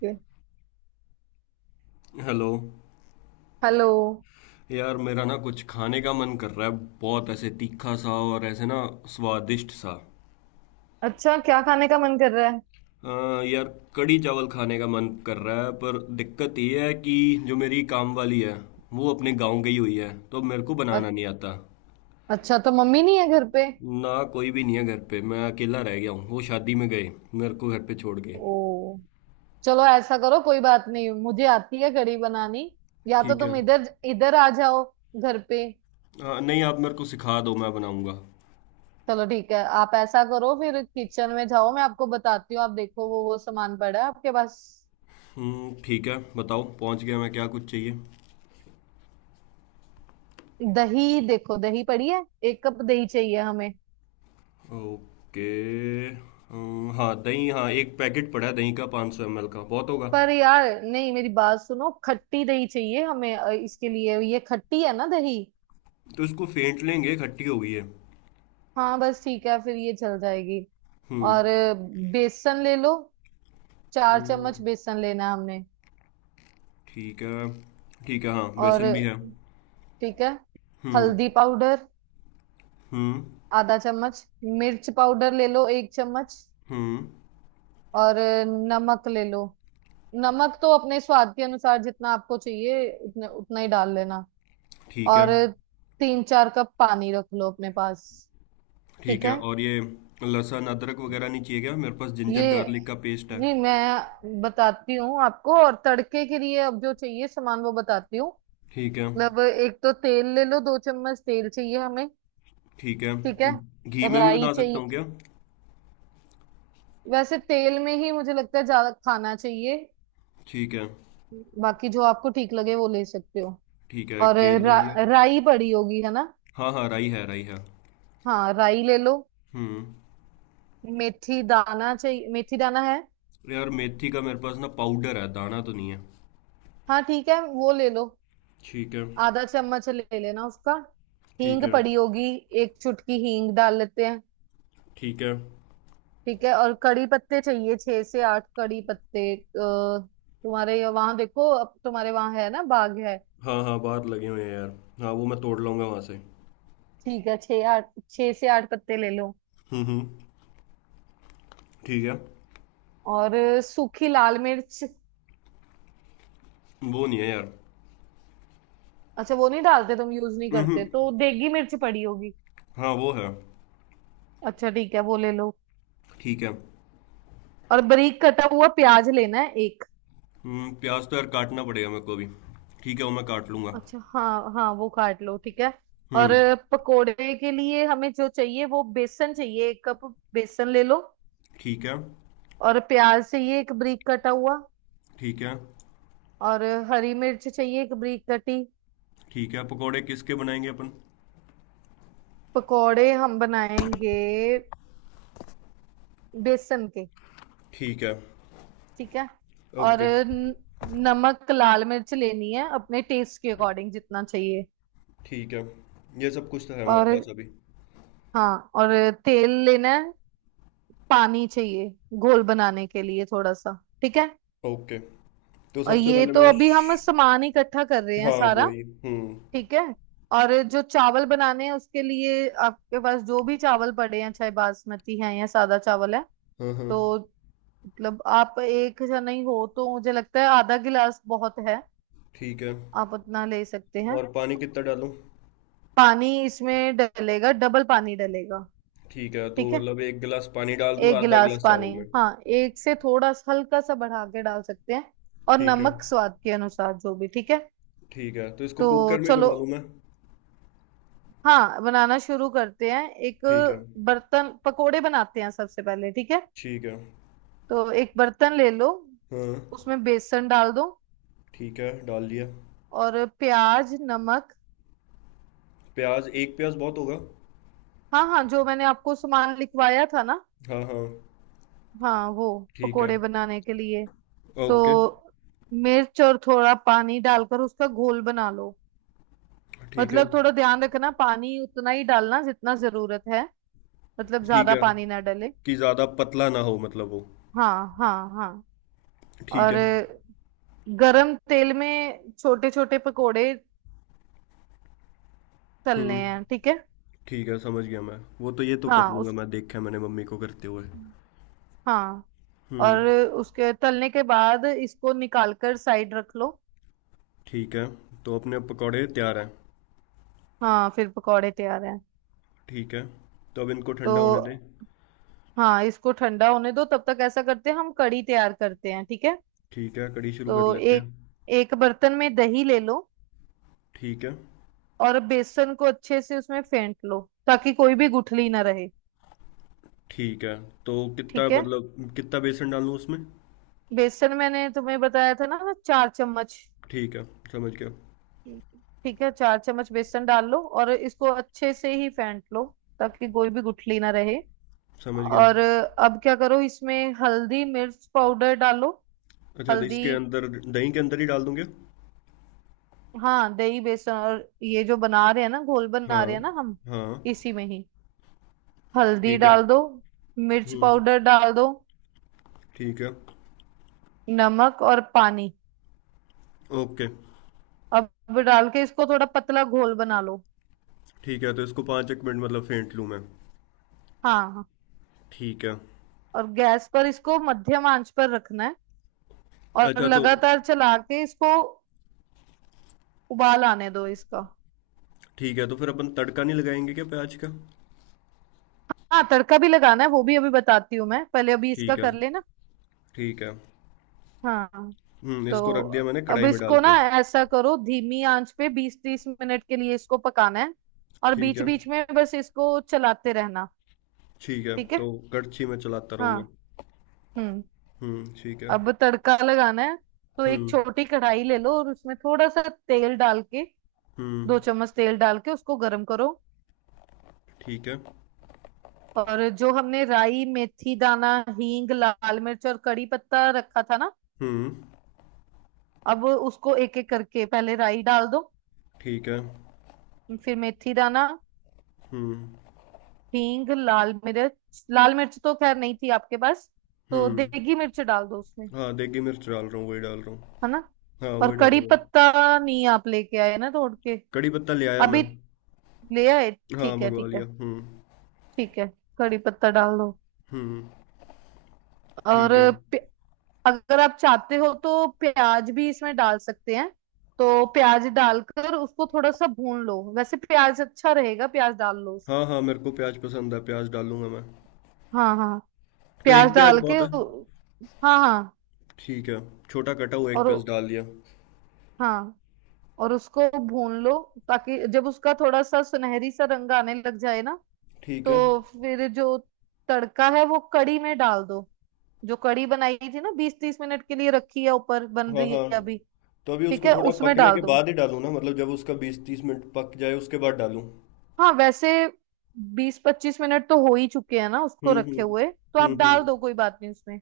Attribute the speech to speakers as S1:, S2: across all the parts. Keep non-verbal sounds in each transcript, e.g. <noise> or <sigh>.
S1: के
S2: hello.
S1: Hello.
S2: यार मेरा ना कुछ खाने का मन कर रहा है, बहुत ऐसे तीखा सा और ऐसे ना स्वादिष्ट सा।
S1: अच्छा, क्या खाने का मन कर रहा है?
S2: यार, कड़ी चावल खाने का मन कर रहा है पर दिक्कत ये है कि जो मेरी काम वाली है वो अपने गांव गई हुई है तो मेरे को
S1: अ-
S2: बनाना नहीं आता।
S1: अच्छा, तो मम्मी नहीं है घर पे?
S2: ना कोई भी नहीं है घर पे, मैं अकेला रह गया हूँ, वो शादी में गए, मेरे को घर पे छोड़ गए।
S1: ओ, चलो ऐसा करो, कोई बात नहीं, मुझे आती है कढ़ी बनानी। या तो
S2: ठीक है।
S1: तुम इधर इधर आ जाओ घर पे।
S2: नहीं, आप मेरे को सिखा दो, मैं बनाऊंगा।
S1: चलो ठीक है, आप ऐसा करो, फिर किचन में जाओ, मैं आपको बताती हूँ, आप देखो वो सामान पड़ा है आपके पास।
S2: हम्म, ठीक है, बताओ, पहुँच गया मैं, क्या कुछ चाहिए?
S1: दही देखो, दही पड़ी है। 1 कप दही चाहिए हमें।
S2: ओके। हाँ दही, हाँ एक पैकेट पड़ा है दही का, 500 सौ ml का बहुत होगा।
S1: पर यार नहीं, मेरी बात सुनो, खट्टी दही चाहिए हमें, इसके लिए, ये खट्टी है ना दही?
S2: तो इसको फेंट लेंगे, खट्टी हो गई है।
S1: हाँ बस, ठीक है, फिर ये चल जाएगी।
S2: हम्म।
S1: और बेसन ले लो। चार
S2: हम्म,
S1: चम्मच बेसन लेना है हमने।
S2: ठीक है। ठीक है, हाँ
S1: और
S2: बेसन भी है।
S1: ठीक है।
S2: हम्म।
S1: हल्दी पाउडर
S2: हम्म।
S1: आधा चम्मच। मिर्च पाउडर ले लो 1 चम्मच।
S2: हम्म।
S1: और नमक ले लो। नमक तो अपने स्वाद के अनुसार जितना आपको चाहिए उतने उतना ही डाल लेना।
S2: ठीक है।
S1: और 3-4 कप पानी रख लो अपने पास।
S2: ठीक
S1: ठीक
S2: है,
S1: है
S2: और ये लहसुन अदरक वगैरह नहीं चाहिए क्या? मेरे पास जिंजर
S1: ये,
S2: गार्लिक का पेस्ट है।
S1: नहीं मैं बताती हूँ आपको, और तड़के के लिए अब जो चाहिए सामान वो बताती हूँ।
S2: ठीक है।
S1: मतलब एक तो तेल ले लो, 2 चम्मच तेल चाहिए हमें,
S2: ठीक है,
S1: ठीक है।
S2: घी में भी
S1: राई
S2: बना सकता हूँ
S1: चाहिए।
S2: क्या?
S1: वैसे तेल में ही मुझे लगता है ज्यादा खाना चाहिए।
S2: ठीक है।
S1: बाकी जो आपको ठीक लगे वो ले सकते हो।
S2: ठीक है, एक
S1: और
S2: तेल ले लिया।
S1: राई पड़ी होगी है ना?
S2: हाँ हाँ, राई है, राई है।
S1: हाँ राई ले लो।
S2: हम्म।
S1: मेथी दाना चाहिए, मेथी दाना है?
S2: अरे यार, मेथी का मेरे पास ना पाउडर है, दाना तो नहीं है।
S1: हाँ ठीक है, वो ले लो।
S2: ठीक है।
S1: आधा चम्मच ले लेना उसका।
S2: ठीक
S1: हींग
S2: है।
S1: पड़ी होगी? 1 चुटकी हींग डाल लेते हैं,
S2: ठीक है।
S1: ठीक है। और कड़ी पत्ते चाहिए, 6 से 8 कड़ी पत्ते, तुम्हारे वहां देखो, अब तुम्हारे वहां है ना, बाग है।
S2: हाँ हाँ, बाहर लगे हुए हैं यार। हाँ वो मैं तोड़ लूँगा वहाँ से।
S1: ठीक है, 6 से 8 पत्ते ले लो।
S2: हम्म। ठीक है।
S1: और सूखी लाल मिर्च।
S2: वो नहीं है यार।
S1: अच्छा वो नहीं डालते तुम, यूज नहीं
S2: हम्म
S1: करते,
S2: हम्म,
S1: तो देगी मिर्च पड़ी होगी?
S2: हाँ वो है।
S1: अच्छा ठीक है, वो ले लो।
S2: ठीक है।
S1: और बारीक कटा हुआ प्याज लेना है एक।
S2: प्याज तो यार काटना पड़ेगा मेरे को अभी। ठीक है, वो मैं काट लूँगा।
S1: अच्छा हाँ हाँ, वो काट लो, ठीक है। और
S2: हम्म।
S1: पकोड़े के लिए हमें जो चाहिए वो बेसन चाहिए, 1 कप बेसन ले लो।
S2: ठीक है।
S1: और प्याज चाहिए एक बारीक कटा हुआ।
S2: ठीक है।
S1: और हरी मिर्च चाहिए एक बारीक कटी।
S2: ठीक है, पकोड़े किसके बनाएंगे अपन?
S1: पकोड़े हम बनाएंगे बेसन के,
S2: ठीक है।
S1: ठीक है। और
S2: ओके।
S1: नमक लाल मिर्च लेनी है अपने टेस्ट के अकॉर्डिंग जितना चाहिए।
S2: ठीक है। ये सब कुछ तो है मेरे
S1: और
S2: पास अभी।
S1: हाँ, और तेल लेना है। पानी चाहिए घोल बनाने के लिए थोड़ा सा, ठीक है।
S2: ओके। तो
S1: और
S2: सबसे
S1: ये
S2: पहले
S1: तो
S2: मैं
S1: अभी हम सामान इकट्ठा कर रहे हैं
S2: हाँ
S1: सारा,
S2: वही। हम्म।
S1: ठीक है। और जो चावल बनाने हैं उसके लिए आपके पास जो भी चावल पड़े हैं, चाहे बासमती हैं या सादा चावल है,
S2: हाँ हाँ।
S1: तो मतलब आप एक जने ही हो तो मुझे लगता है आधा गिलास बहुत है।
S2: ठीक है।
S1: आप उतना ले सकते हैं।
S2: और पानी कितना डालूं?
S1: पानी इसमें डलेगा, डबल पानी डलेगा।
S2: ठीक है, तो
S1: ठीक है,
S2: मतलब एक गिलास पानी डाल दूं,
S1: एक
S2: आधा
S1: गिलास
S2: गिलास
S1: पानी।
S2: चावल में।
S1: हाँ एक से थोड़ा सा हल्का सा बढ़ा के डाल सकते हैं। और
S2: ठीक है।
S1: नमक स्वाद के अनुसार जो भी ठीक है।
S2: ठीक है, तो इसको
S1: तो
S2: कुकर में ही
S1: चलो,
S2: बना लूँ मैं?
S1: हाँ बनाना शुरू करते हैं। एक
S2: ठीक है।
S1: बर्तन पकोड़े बनाते हैं सबसे पहले, ठीक है।
S2: ठीक है।
S1: तो एक बर्तन ले लो,
S2: हाँ।
S1: उसमें बेसन डाल दो।
S2: ठीक है, डाल दिया।
S1: और प्याज नमक,
S2: प्याज, एक प्याज बहुत होगा।
S1: हाँ हाँ, जो मैंने आपको सामान लिखवाया था ना,
S2: हाँ हाँ।
S1: हाँ वो,
S2: ठीक है।
S1: पकोड़े बनाने के लिए। तो
S2: ओके।
S1: मिर्च और थोड़ा पानी डालकर उसका घोल बना लो।
S2: ठीक है।
S1: मतलब थोड़ा ध्यान रखना, पानी उतना ही डालना जितना जरूरत है। मतलब
S2: ठीक
S1: ज्यादा
S2: है
S1: पानी ना डले।
S2: कि ज़्यादा पतला ना हो, मतलब वो।
S1: हाँ हाँ हाँ।
S2: ठीक
S1: और
S2: है।
S1: गरम तेल में छोटे छोटे पकोड़े तलने
S2: हम्म।
S1: हैं, ठीक है।
S2: ठीक है, समझ गया मैं। वो तो, ये तो कर
S1: हाँ
S2: लूँगा
S1: उस
S2: मैं, देखा है मैंने मम्मी को करते हुए।
S1: हाँ।
S2: हम्म।
S1: और उसके तलने के बाद इसको निकाल कर साइड रख लो।
S2: ठीक है, तो अपने पकौड़े तैयार हैं।
S1: हाँ फिर पकोड़े तैयार हैं।
S2: ठीक है, तो अब इनको
S1: तो
S2: ठंडा होने दे।
S1: हाँ इसको ठंडा होने दो, तब तक ऐसा करते हैं हम कढ़ी तैयार करते हैं, ठीक है।
S2: ठीक है, कढ़ी शुरू कर
S1: तो
S2: लेते
S1: एक
S2: हैं।
S1: एक बर्तन में दही ले लो।
S2: ठीक है।
S1: और बेसन को अच्छे से उसमें फेंट लो ताकि कोई भी गुठली ना रहे,
S2: ठीक है, तो कितना,
S1: ठीक है।
S2: मतलब कितना बेसन डाल लूँ उसमें?
S1: बेसन मैंने तुम्हें बताया था ना, 4 चम्मच।
S2: ठीक है, समझ गया।
S1: ठीक है, 4 चम्मच बेसन डाल लो और इसको अच्छे से ही फेंट लो ताकि कोई भी गुठली ना रहे।
S2: समझ गया।
S1: और अब क्या करो, इसमें हल्दी मिर्च पाउडर डालो।
S2: अच्छा, तो
S1: हल्दी,
S2: इसके अंदर दही के अंदर ही डाल दूँगे?
S1: हाँ दही बेसन और ये जो बना रहे हैं ना, घोल बना
S2: हाँ
S1: रहे हैं ना हम,
S2: हाँ।
S1: इसी में ही हल्दी
S2: ठीक है।
S1: डाल दो। मिर्च
S2: हम्म।
S1: पाउडर डाल दो।
S2: ठीक है।
S1: नमक और पानी।
S2: ओके।
S1: अब डाल के इसको थोड़ा पतला घोल बना लो।
S2: ठीक है, तो इसको पाँच एक मिनट मतलब फेंट लूँ मैं?
S1: हाँ हाँ।
S2: ठीक है।
S1: और गैस पर इसको मध्यम आंच पर रखना है, और
S2: अच्छा तो।
S1: लगातार चला के इसको उबाल आने दो इसका।
S2: ठीक है, तो फिर अपन तड़का नहीं लगाएंगे क्या प्याज का?
S1: हाँ तड़का भी लगाना है, वो भी अभी बताती हूँ मैं, पहले अभी इसका
S2: ठीक है।
S1: कर लेना।
S2: ठीक है।
S1: हाँ।
S2: हम्म,
S1: तो
S2: इसको रख दिया मैंने
S1: अब
S2: कढ़ाई में डाल
S1: इसको ना,
S2: के।
S1: ऐसा करो धीमी आंच पे 20-30 मिनट के लिए इसको पकाना है। और
S2: ठीक
S1: बीच
S2: है।
S1: बीच में बस इसको चलाते रहना।
S2: ठीक है,
S1: ठीक है।
S2: तो करछी मैं चलाता
S1: हाँ
S2: रहूँगा।
S1: हम्म।
S2: हुँ, ठीक है।
S1: अब तड़का लगाना है। तो
S2: हुँ।
S1: एक छोटी कढ़ाई ले लो और उसमें थोड़ा सा तेल डाल के,
S2: हुँ।
S1: 2 चम्मच तेल डाल के उसको गर्म करो।
S2: ठीक है।
S1: और जो हमने राई मेथी दाना हींग लाल मिर्च और कड़ी पत्ता रखा था ना,
S2: हुँ।
S1: अब उसको एक एक करके पहले राई डाल दो।
S2: ठीक है।
S1: फिर मेथी दाना
S2: हुँ।
S1: हींग लाल मिर्च, लाल मिर्च तो खैर नहीं थी आपके पास, तो
S2: हुँ।
S1: देगी मिर्च डाल दो उसमें,
S2: हाँ, देगी मिर्च डाल रहा हूँ, वही डाल रहा हूँ।
S1: है ना?
S2: हाँ,
S1: और
S2: वही
S1: कड़ी
S2: डालूंगा।
S1: पत्ता नहीं आप लेके आए ना तोड़ के?
S2: कड़ी पत्ता ले आया मैं।
S1: अभी ले आए,
S2: हाँ,
S1: ठीक है
S2: मंगवा
S1: ठीक
S2: लिया।
S1: है
S2: हुँ।
S1: ठीक है। कड़ी पत्ता डाल दो।
S2: हुँ।
S1: और
S2: ठीक है।
S1: प्य- अगर आप चाहते हो तो प्याज भी इसमें डाल सकते हैं। तो प्याज डालकर उसको थोड़ा सा भून लो, वैसे प्याज अच्छा रहेगा, प्याज डाल लो
S2: हाँ
S1: उसमें।
S2: हाँ, मेरे को प्याज पसंद है, प्याज डालूंगा मैं।
S1: हाँ हाँ,
S2: तो
S1: प्याज
S2: एक प्याज
S1: डाल के,
S2: बहुत है।
S1: हाँ हाँ।
S2: ठीक है। छोटा कटा हुआ एक
S1: और
S2: प्याज डाल दिया।
S1: हाँ, और उसको भून लो, ताकि जब उसका थोड़ा सा सुनहरी सा रंग आने लग जाए ना,
S2: ठीक है।
S1: तो फिर जो तड़का है वो कड़ी में डाल दो। जो कड़ी बनाई थी ना, 20-30 मिनट के लिए रखी है, ऊपर बन
S2: हाँ
S1: रही
S2: हाँ।
S1: है अभी,
S2: तो अभी
S1: ठीक
S2: उसको
S1: है,
S2: थोड़ा
S1: उसमें
S2: पकने
S1: डाल
S2: के
S1: दो।
S2: बाद ही डालूं ना, मतलब जब उसका 20-30 मिनट पक जाए उसके बाद डालूं?
S1: हाँ वैसे 20-25 मिनट तो हो ही चुके हैं ना उसको
S2: हम्म।
S1: रखे
S2: हम्म।
S1: हुए, तो
S2: हम्म।
S1: आप डाल दो, कोई बात नहीं उसमें,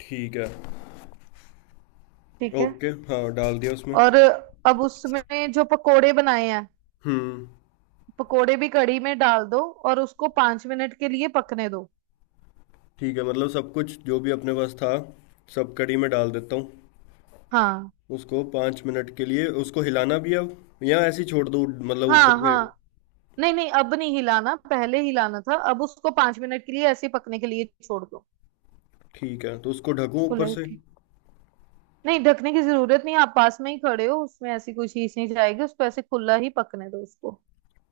S2: ठीक है।
S1: ठीक है।
S2: ओके, हाँ डाल दिया उसमें।
S1: और अब उसमें जो पकोड़े बनाए हैं,
S2: हम्म।
S1: पकोड़े भी कड़ी में डाल दो, और उसको 5 मिनट के लिए पकने दो।
S2: ठीक है, मतलब सब कुछ जो भी अपने पास था सब कढ़ी में डाल देता हूँ।
S1: हाँ
S2: उसको 5 मिनट के लिए उसको हिलाना भी है अब, या ऐसे ही छोड़ दो मतलब
S1: हाँ
S2: ऊपर से?
S1: हाँ। नहीं नहीं, अब नहीं हिलाना, पहले हिलाना था, अब उसको 5 मिनट के लिए ऐसे ही पकने के लिए छोड़ दो।
S2: ठीक है, तो उसको ढकूं
S1: खुला
S2: ऊपर
S1: ही
S2: से?
S1: ठीक, नहीं ढकने की जरूरत नहीं, आप पास में ही खड़े हो, उसमें ऐसी कोई चीज नहीं जाएगी, उसको ऐसे खुला ही पकने दो उसको।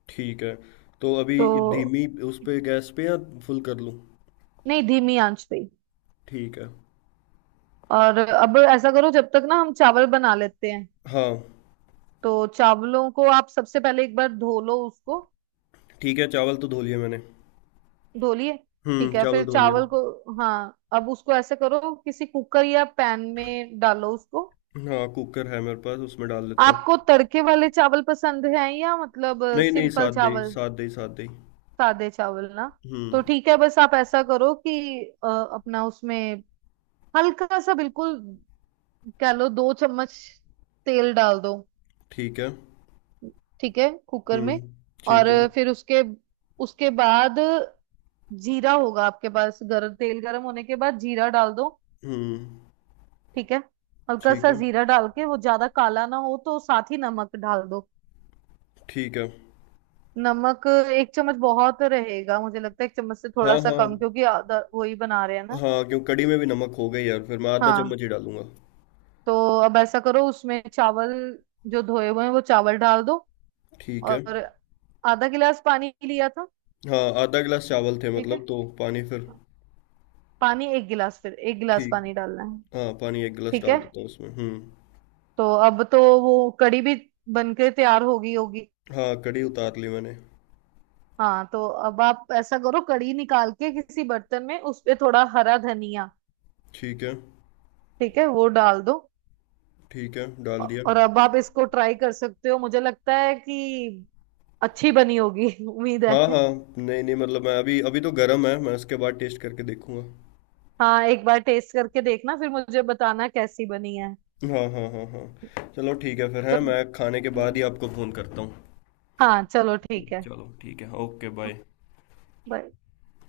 S2: ठीक है, तो अभी
S1: तो
S2: धीमी उस पे गैस पे या फुल कर लूँ?
S1: नहीं, धीमी आंच पे ही।
S2: ठीक है।
S1: और अब ऐसा करो जब तक ना हम चावल बना लेते हैं,
S2: हाँ।
S1: तो चावलों को आप सबसे पहले एक बार धो लो उसको।
S2: ठीक है, चावल तो धो लिए मैंने।
S1: धो लिए?
S2: हम्म,
S1: ठीक है,
S2: चावल
S1: फिर
S2: धो लिए।
S1: चावल को, हाँ अब उसको ऐसे करो, किसी कुकर या पैन में डालो उसको।
S2: हाँ, कुकर है मेरे पास, उसमें डाल देता हूँ।
S1: आपको तड़के वाले चावल पसंद हैं या मतलब
S2: नहीं नहीं,
S1: सिंपल
S2: साथ दे ही,
S1: चावल?
S2: साथ दे ही, साथ दे ही।
S1: सादे चावल ना। तो
S2: हुँ,
S1: ठीक है, बस आप ऐसा करो कि अपना उसमें हल्का सा बिल्कुल, कह लो 2 चम्मच तेल डाल दो।
S2: ठीक है।
S1: ठीक है, कुकर में।
S2: हुँ,
S1: और
S2: ठीक है।
S1: फिर उसके उसके बाद जीरा होगा आपके पास, गरम तेल गरम होने के बाद जीरा डाल दो,
S2: हुँ,
S1: ठीक है। हल्का
S2: ठीक
S1: सा
S2: है,
S1: जीरा डाल के, वो ज्यादा काला ना हो तो साथ ही नमक डाल दो।
S2: ठीक है।
S1: नमक 1 चम्मच बहुत रहेगा मुझे लगता है, 1 चम्मच से थोड़ा
S2: हाँ,
S1: सा कम,
S2: हाँ।
S1: क्योंकि आधा वही बना रहे हैं ना।
S2: हाँ, क्यों, कढ़ी में भी नमक होगा ही यार, फिर मैं आधा चम्मच
S1: हाँ,
S2: ही डालूँगा।
S1: तो अब ऐसा करो, उसमें चावल जो धोए हुए हैं वो चावल डाल दो।
S2: ठीक है।
S1: और आधा गिलास पानी लिया था,
S2: हाँ, आधा गिलास चावल थे
S1: ठीक
S2: मतलब,
S1: है,
S2: तो पानी फिर?
S1: पानी 1 गिलास, फिर 1 गिलास
S2: ठीक।
S1: पानी डालना है।
S2: हाँ, पानी 1 गिलास
S1: ठीक
S2: डाल
S1: है,
S2: देता हूँ उसमें। हुँ।
S1: तो अब तो वो कड़ी भी बनके तैयार होगी होगी।
S2: हाँ, कढ़ी उतार ली मैंने।
S1: हाँ तो अब आप ऐसा करो, कड़ी निकाल के किसी बर्तन में उस पे थोड़ा हरा धनिया,
S2: ठीक है।
S1: ठीक है वो डाल दो।
S2: ठीक है, डाल दिया।
S1: और अब आप इसको ट्राई कर सकते हो, मुझे लगता है कि अच्छी बनी होगी <laughs> उम्मीद
S2: हाँ,
S1: है।
S2: हाँ। नहीं नहीं, मतलब मैं, अभी अभी तो गर्म है, मैं उसके बाद टेस्ट करके देखूँगा।
S1: हाँ एक बार टेस्ट करके देखना, फिर मुझे बताना कैसी बनी है।
S2: हाँ, हाँ, हाँ, हाँ। चलो ठीक है फिर। हैं,
S1: चलो,
S2: मैं खाने के बाद ही आपको फ़ोन करता हूँ।
S1: हाँ चलो ठीक है,
S2: चलो ठीक है, ओके, बाय।
S1: Bye.